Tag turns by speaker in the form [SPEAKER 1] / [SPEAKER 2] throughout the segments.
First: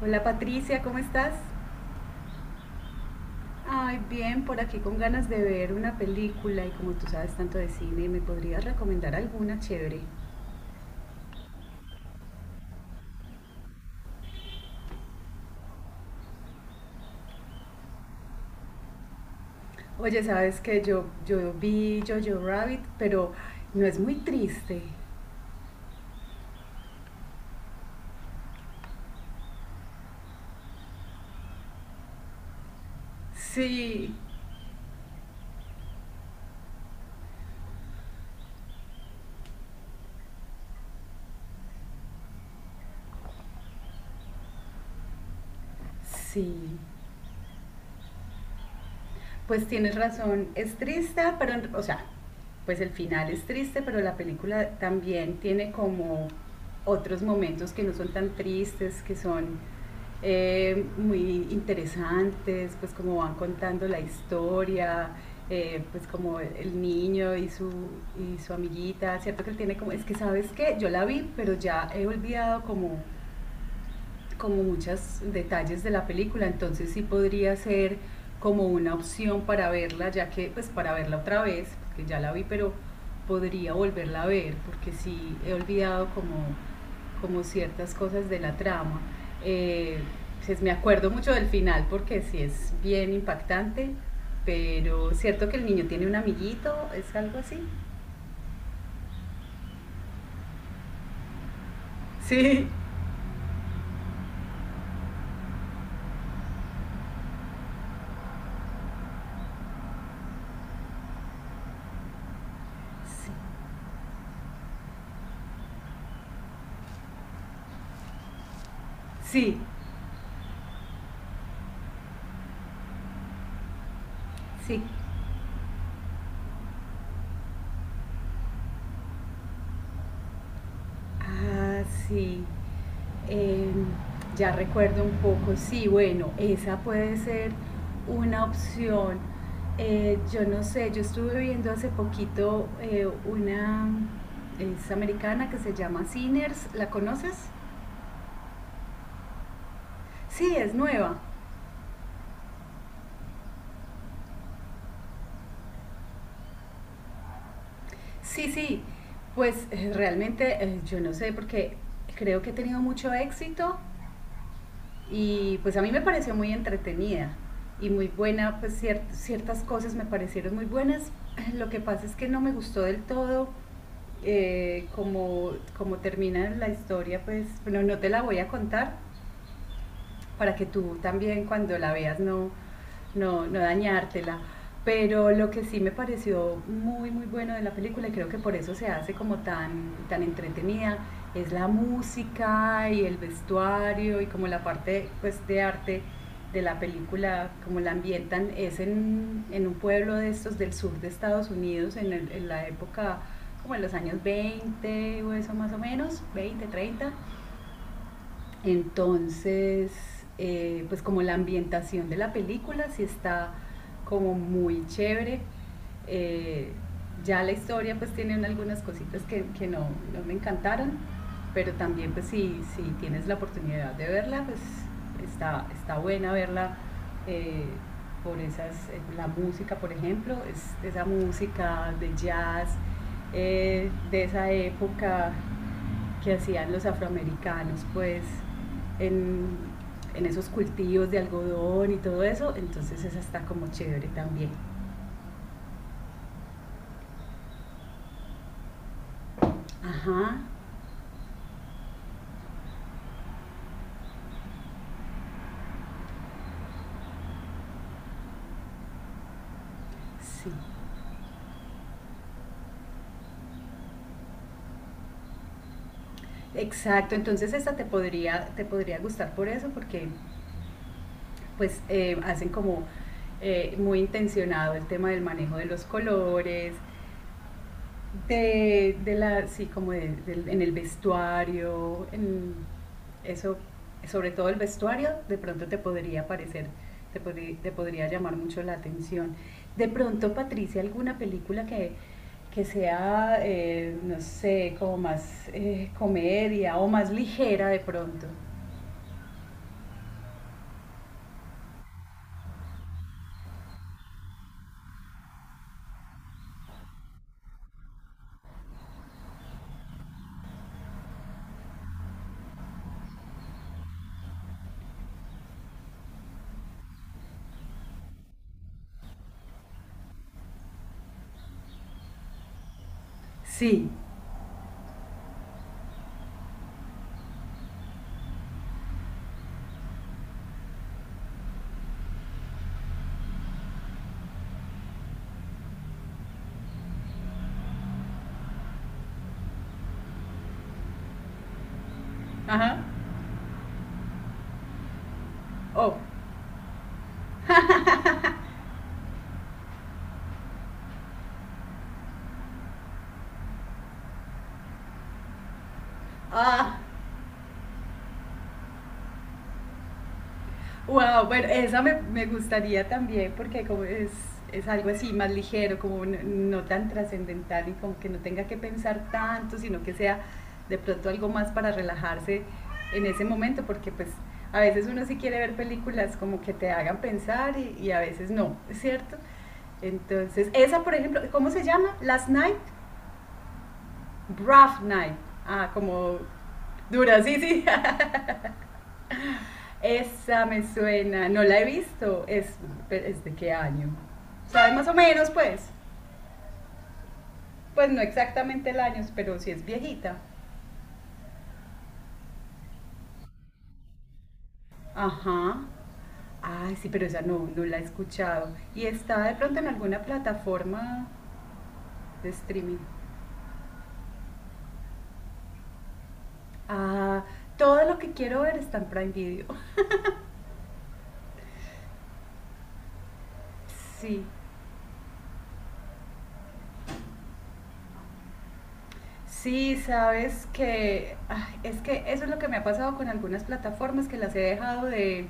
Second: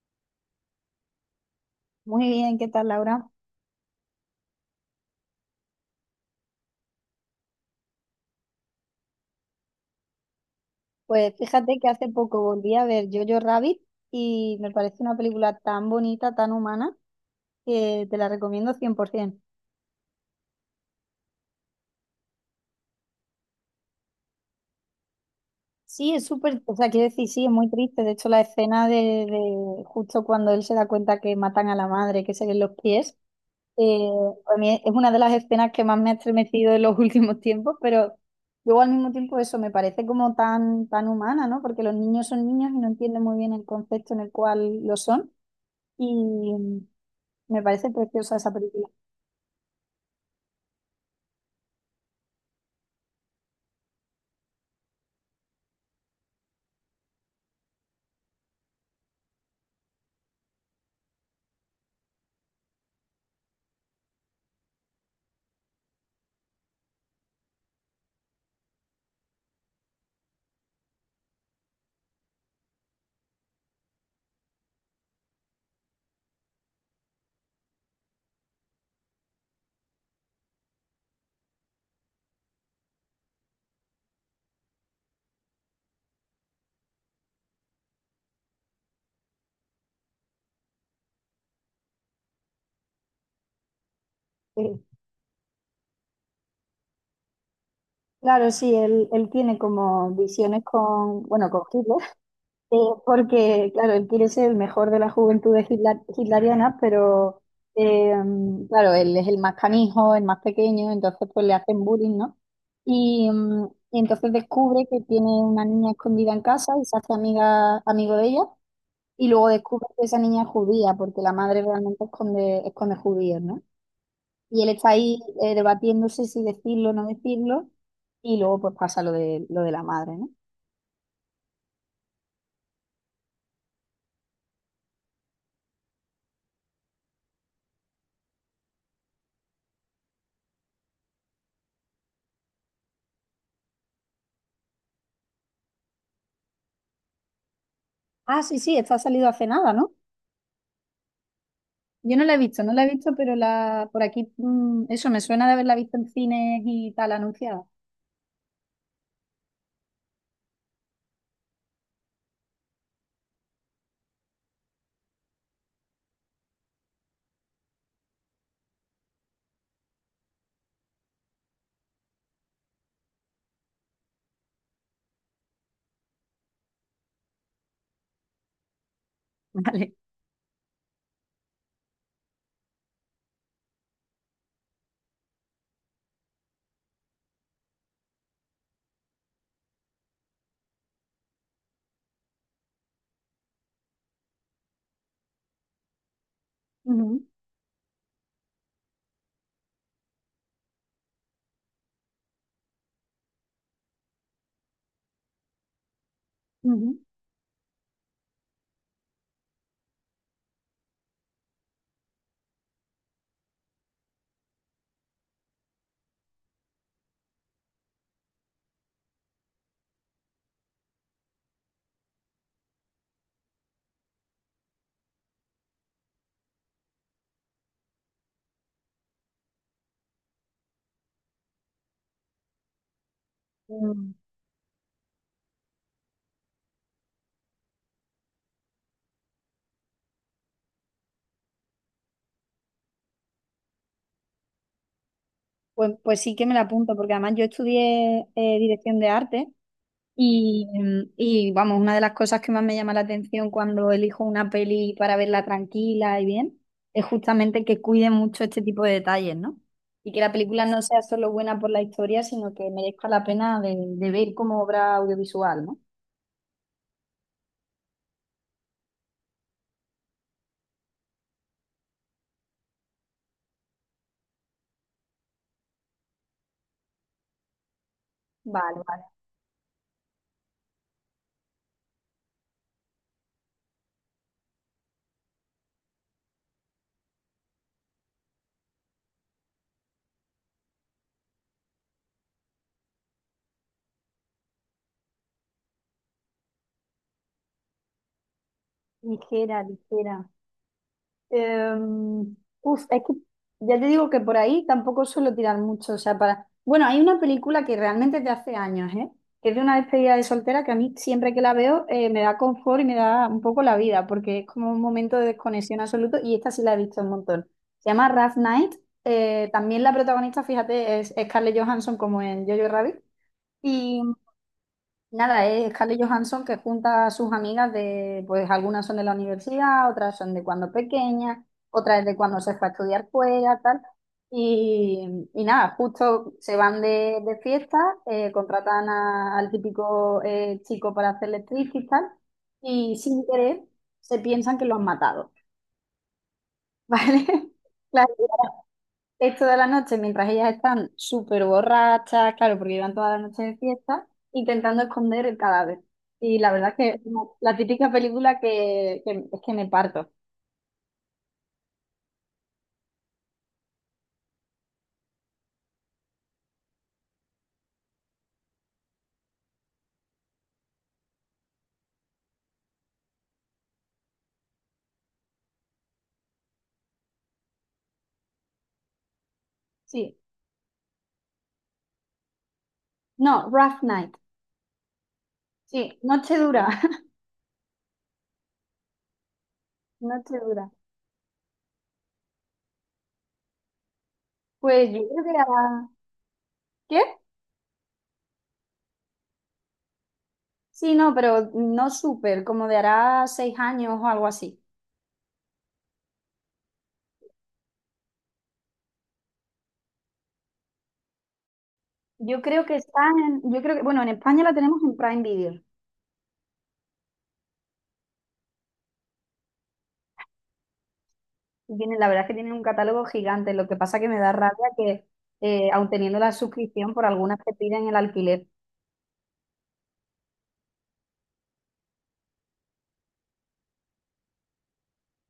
[SPEAKER 1] Hola, Patricia, ¿cómo estás?
[SPEAKER 2] Muy bien, ¿qué tal, Laura?
[SPEAKER 1] Ay, bien, por aquí con ganas de ver una película y como tú sabes tanto de cine, ¿me podrías recomendar alguna chévere?
[SPEAKER 2] Pues fíjate que hace poco volví a ver Jojo Rabbit y me parece una película tan bonita, tan humana, que te la recomiendo 100%.
[SPEAKER 1] Oye, sabes que yo vi Jojo Rabbit, pero no es muy triste.
[SPEAKER 2] Sí, es súper, o sea, quiero decir, sí, es muy triste. De hecho, la escena de justo cuando él se da cuenta que matan a la madre, que se ven los pies, eh,
[SPEAKER 1] Sí,
[SPEAKER 2] a mí es una de las escenas que más me ha estremecido en los últimos tiempos, pero luego al mismo tiempo eso me parece como tan, tan humana, ¿no? Porque los niños son niños y no entienden muy bien el concepto en el cual lo son. Y,
[SPEAKER 1] sí,
[SPEAKER 2] me parece preciosa esa película.
[SPEAKER 1] pues tienes razón, es triste, pero, o sea, pues el final es triste, pero la película también tiene como otros momentos que no son tan tristes, que son muy interesantes, pues como van contando la historia, pues como el niño y su amiguita, ¿cierto? Que él tiene como, es que sabes qué yo la vi, pero ya he olvidado como muchos detalles de la película, entonces sí podría ser como una opción para verla, ya que pues para verla otra vez, porque ya la vi, pero podría volverla a ver, porque sí he olvidado como, como ciertas cosas de la trama. Eh, pues, me acuerdo mucho del final porque sí es bien impactante,
[SPEAKER 2] Sí.
[SPEAKER 1] pero cierto que el niño tiene un amiguito, es algo así.
[SPEAKER 2] Claro, sí, él tiene como visiones con, bueno, con Hitler.
[SPEAKER 1] Sí,
[SPEAKER 2] eh, Porque, claro, él quiere ser el mejor de la juventud de Hitler, hitleriana, pero, eh, claro, él es el más canijo, el más pequeño, entonces pues le hacen bullying, ¿no? Y, y entonces descubre que tiene una niña escondida en casa y se hace amiga, amigo de ella, y luego
[SPEAKER 1] sí, sí.
[SPEAKER 2] descubre que esa niña es judía, porque la madre realmente esconde, esconde judíos, ¿no? Y él
[SPEAKER 1] Sí.
[SPEAKER 2] está ahí debatiéndose si decirlo o no decirlo, y luego pues pasa lo de la madre, ¿no?
[SPEAKER 1] Ah, sí. Eh, ya recuerdo un poco, sí, bueno, esa puede ser una opción. Yo no sé, yo estuve viendo hace poquito una, es americana que se llama Sinners, ¿la conoces?
[SPEAKER 2] Ah, sí, sí, esta ha salido hace nada, ¿no?
[SPEAKER 1] Sí, es nueva.
[SPEAKER 2] Yo no la he visto, no la he visto, pero la por aquí, eso me suena de haberla visto en cines y tal anunciada.
[SPEAKER 1] Sí, sí, pues realmente yo no sé porque creo que ha tenido mucho éxito y pues a mí me pareció muy entretenida y muy buena, pues ciertas cosas me parecieron muy buenas. Lo que pasa es que no me gustó del todo como, como termina la historia, pues bueno, no te la voy a contar,
[SPEAKER 2] Vale.
[SPEAKER 1] para que tú también cuando la veas no, no, no dañártela. Pero lo que sí me pareció muy, muy bueno de la película, y creo que por eso se hace como tan, tan entretenida, es la música y el vestuario y como la parte pues, de arte de la
[SPEAKER 2] Ujú,
[SPEAKER 1] película, como la ambientan, es en un pueblo de estos del sur de Estados Unidos, en, el, en la época como en los años 20 o eso más o menos, 20,
[SPEAKER 2] ujú.
[SPEAKER 1] 30. Entonces, pues como la ambientación de la película sí está como muy chévere. Eh, ya la historia pues tiene algunas cositas que no, no me encantaron, pero también pues si, si tienes la oportunidad de verla, pues está, está buena verla eh, por esas, la música por ejemplo, es, esa música de jazz
[SPEAKER 2] Mm.
[SPEAKER 1] de esa época que hacían los afroamericanos, pues, en, en esos cultivos de algodón y todo eso, entonces esa está como chévere también.
[SPEAKER 2] Pues, pues sí que me la apunto, porque además yo estudié dirección de arte.
[SPEAKER 1] Ajá,
[SPEAKER 2] Y, y vamos, una de las cosas que más me llama la atención cuando elijo una peli para verla tranquila y bien, es justamente que cuide mucho este tipo de detalles, ¿no? Y que la
[SPEAKER 1] sí.
[SPEAKER 2] película no sea solo buena por la historia, sino que merezca la pena de ver como obra audiovisual, ¿no?
[SPEAKER 1] Exacto, entonces esta te podría gustar por eso, porque pues hacen como muy intencionado el tema del manejo de los colores.
[SPEAKER 2] Vale, vale.
[SPEAKER 1] De la, sí, como en el vestuario, en eso, sobre todo el vestuario, de pronto te podría parecer, te, te podría llamar mucho la atención. De pronto, Patricia, alguna película que sea, no sé, como más comedia o más ligera de pronto.
[SPEAKER 2] Ligera, ligera. Em, uf, es que ya te digo que por ahí tampoco suelo tirar mucho. O sea, para. Bueno, hay una película que realmente es de hace años, ¿eh? Que es de una despedida de soltera que a mí siempre que la veo me da confort y me da un poco la vida, porque es como un momento de desconexión absoluto y esta sí la he visto un montón. Se llama Rough Night. También la protagonista, fíjate, es Scarlett Johansson como en Jojo Rabbit.
[SPEAKER 1] Sí,
[SPEAKER 2] Nada, es Scarlett Johansson que junta a sus amigas de, pues algunas son de la universidad, otras son de cuando pequeña, otras de cuando se fue a estudiar fuera, tal. Y nada, justo se van de fiesta, contratan a- al típico chico para hacer actriz y tal,
[SPEAKER 1] ajá,
[SPEAKER 2] y sin querer se piensan que lo han matado,
[SPEAKER 1] oh,
[SPEAKER 2] ¿vale? Claro, esto de la noche, mientras ellas están súper borrachas, claro, porque llevan toda la noche de fiesta, intentando esconder el cadáver. Y la verdad es
[SPEAKER 1] ah,
[SPEAKER 2] que es como la típica película que es que me parto.
[SPEAKER 1] wow, bueno, esa me, me gustaría también porque como es algo así más ligero, como no, no tan trascendental y como que no tenga que pensar tanto, sino que sea de pronto algo más para relajarse en ese momento, porque pues a veces uno sí quiere ver películas como que te hagan pensar y a veces no, ¿cierto?
[SPEAKER 2] Sí.
[SPEAKER 1] Entonces, esa por ejemplo, ¿cómo se llama? Last Night,
[SPEAKER 2] No, Rough Night.
[SPEAKER 1] Rough Night, ah,
[SPEAKER 2] Sí,
[SPEAKER 1] como
[SPEAKER 2] noche dura,
[SPEAKER 1] dura, sí, sí,
[SPEAKER 2] noche
[SPEAKER 1] esa me
[SPEAKER 2] dura.
[SPEAKER 1] suena, no la he visto. Es, ¿es de qué año? ¿Sabes más
[SPEAKER 2] Pues
[SPEAKER 1] o
[SPEAKER 2] yo creo
[SPEAKER 1] menos,
[SPEAKER 2] que
[SPEAKER 1] pues?
[SPEAKER 2] hará... ¿Qué?
[SPEAKER 1] Pues no exactamente el año, pero sí es viejita.
[SPEAKER 2] Sí, no, pero no súper, como de hará 6 años o algo así.
[SPEAKER 1] Ajá. Ay, sí, pero esa no, no la he escuchado. ¿Y está de pronto en alguna plataforma de
[SPEAKER 2] Yo creo que
[SPEAKER 1] streaming?
[SPEAKER 2] está en, yo creo que, bueno, en España la tenemos en Prime Video.
[SPEAKER 1] Ah, todo lo que quiero ver está en Prime Video.
[SPEAKER 2] Y tienen, la verdad es que tienen un catálogo gigante. Lo que pasa que me
[SPEAKER 1] Sí,
[SPEAKER 2] da rabia que, aun teniendo la suscripción, por algunas te piden el alquiler.
[SPEAKER 1] sí, sabes que ay, es que eso es lo que me ha pasado con algunas plataformas que las he dejado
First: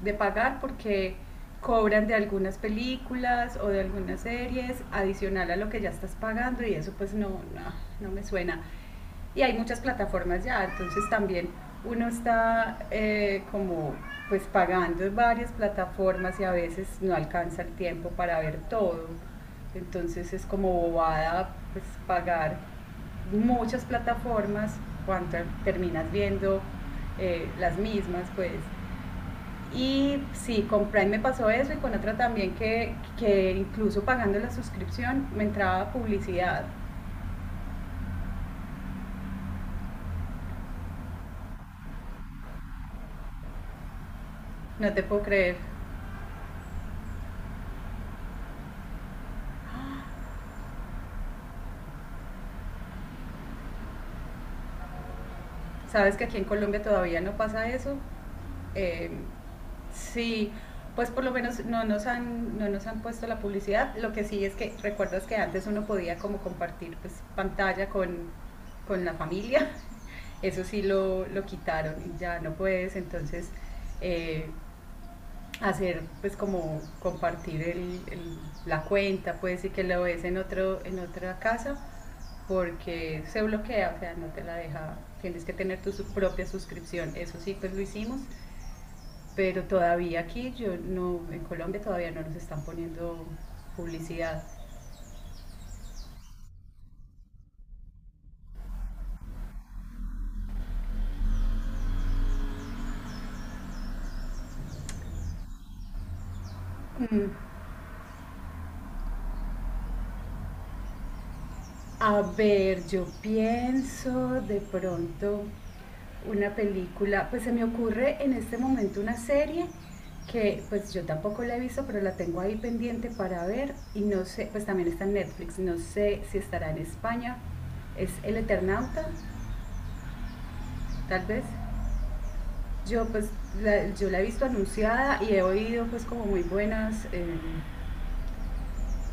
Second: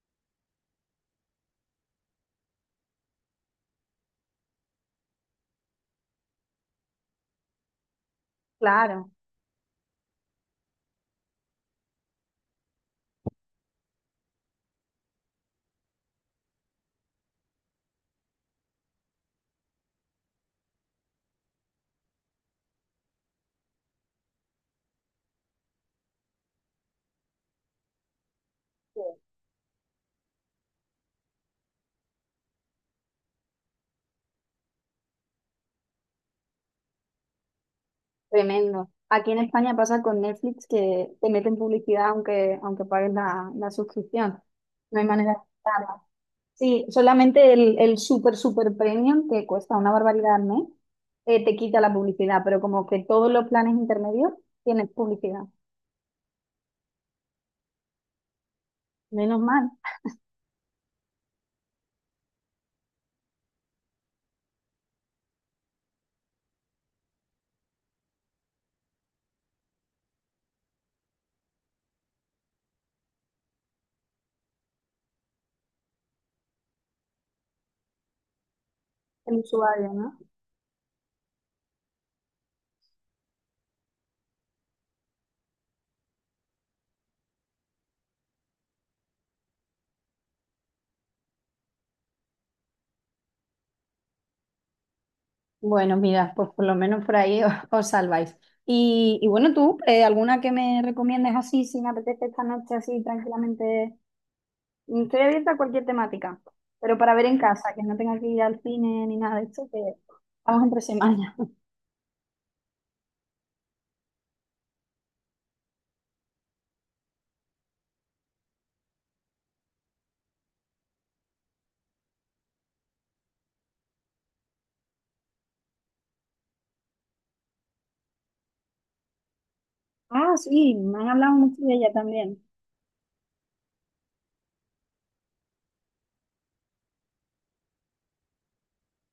[SPEAKER 1] de pagar porque cobran de algunas películas o de algunas series adicional a lo que ya estás pagando y eso pues no, no, no me suena.
[SPEAKER 2] Claro,
[SPEAKER 1] Y hay muchas plataformas ya, entonces también uno está como pues pagando varias plataformas y a veces no alcanza el tiempo para ver todo. Entonces es como bobada pues pagar muchas plataformas cuando terminas viendo las mismas pues.
[SPEAKER 2] sí,
[SPEAKER 1] Y sí, con Prime me pasó eso y con otra también que incluso pagando la suscripción me entraba publicidad.
[SPEAKER 2] tremendo. Aquí en España pasa con Netflix que te meten publicidad aunque, aunque pagues la suscripción.
[SPEAKER 1] No
[SPEAKER 2] No
[SPEAKER 1] te
[SPEAKER 2] hay
[SPEAKER 1] puedo
[SPEAKER 2] manera de
[SPEAKER 1] creer.
[SPEAKER 2] quitarla. Sí, solamente el super, super premium, que cuesta una barbaridad al mes, te quita la publicidad, pero como que todos los planes intermedios tienen publicidad.
[SPEAKER 1] Sabes que aquí en Colombia todavía no pasa eso. Eh,
[SPEAKER 2] Menos mal
[SPEAKER 1] sí, pues por lo menos no nos, han, no nos han puesto la publicidad. Lo que sí es que recuerdas que antes uno podía como compartir pues, pantalla con la familia. Eso sí lo quitaron, ya no puedes. Entonces eh, hacer pues como compartir el, la
[SPEAKER 2] el
[SPEAKER 1] cuenta, puede decir que
[SPEAKER 2] usuario,
[SPEAKER 1] lo
[SPEAKER 2] ¿no?
[SPEAKER 1] ves en otro, en otra casa, porque se bloquea, o sea, no te la deja, tienes que tener tu propia suscripción. Eso sí, pues lo hicimos, pero todavía aquí yo no, en Colombia todavía no nos están poniendo publicidad.
[SPEAKER 2] Bueno, mira, pues por lo menos por ahí os, os salváis. Y bueno, tú, ¿alguna que me recomiendes así, si me apetece esta noche así tranquilamente? Mm, estoy abierta a cualquier temática, pero para ver
[SPEAKER 1] Mm.
[SPEAKER 2] en casa, que no tenga que ir al cine ni nada de esto, que estamos entre semanas.
[SPEAKER 1] A ver, yo pienso de pronto una película, pues se me ocurre en este momento una serie que pues yo tampoco la he visto, pero la tengo ahí pendiente para ver y no sé, pues también está en Netflix, no sé si estará en España, es El Eternauta,
[SPEAKER 2] Ah, sí, me han
[SPEAKER 1] tal
[SPEAKER 2] hablado
[SPEAKER 1] vez.
[SPEAKER 2] mucho de ella también.
[SPEAKER 1] Yo pues yo la he visto anunciada y he oído pues como muy buenas,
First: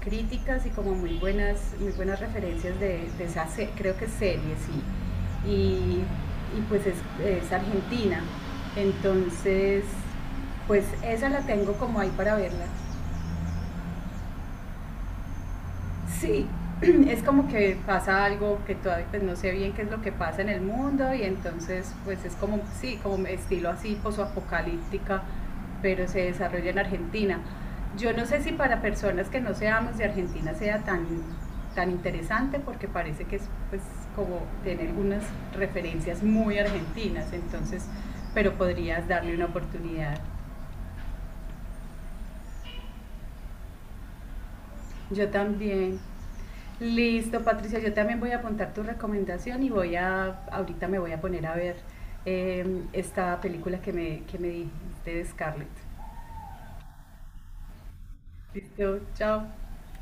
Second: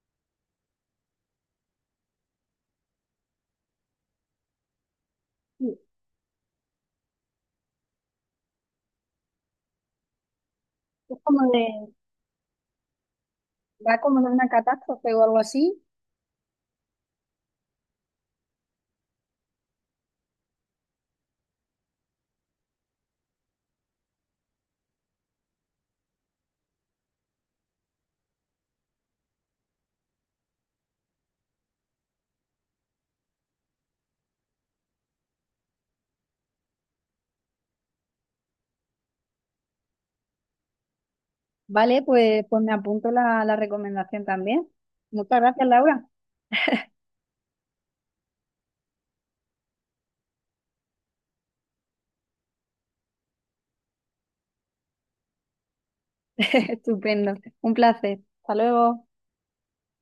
[SPEAKER 1] críticas y como muy buenas referencias de esa, creo que serie, sí.
[SPEAKER 2] Sí,
[SPEAKER 1] Y pues es argentina. Entonces, pues
[SPEAKER 2] es
[SPEAKER 1] esa la
[SPEAKER 2] como
[SPEAKER 1] tengo
[SPEAKER 2] de,
[SPEAKER 1] como ahí para verla.
[SPEAKER 2] va como de una catástrofe o algo así.
[SPEAKER 1] Sí, es como que pasa algo que todavía pues, no sé bien qué es lo que pasa en el mundo y entonces pues es como, sí, como estilo así posoapocalíptica, pero se desarrolla en Argentina. Yo no sé si para personas que no seamos de Argentina sea tan, tan interesante porque parece que es pues como tener algunas referencias muy argentinas, entonces, pero podrías darle una oportunidad.
[SPEAKER 2] Vale, pues, pues me apunto la, la recomendación también.
[SPEAKER 1] Yo
[SPEAKER 2] Muchas gracias,
[SPEAKER 1] también.
[SPEAKER 2] Laura.
[SPEAKER 1] Listo, Patricia, yo también voy a apuntar tu recomendación y voy a, ahorita me voy a poner a ver eh, esta película que me dijiste de Scarlett.
[SPEAKER 2] Estupendo. Un placer. Hasta
[SPEAKER 1] Listo,
[SPEAKER 2] luego.
[SPEAKER 1] chao.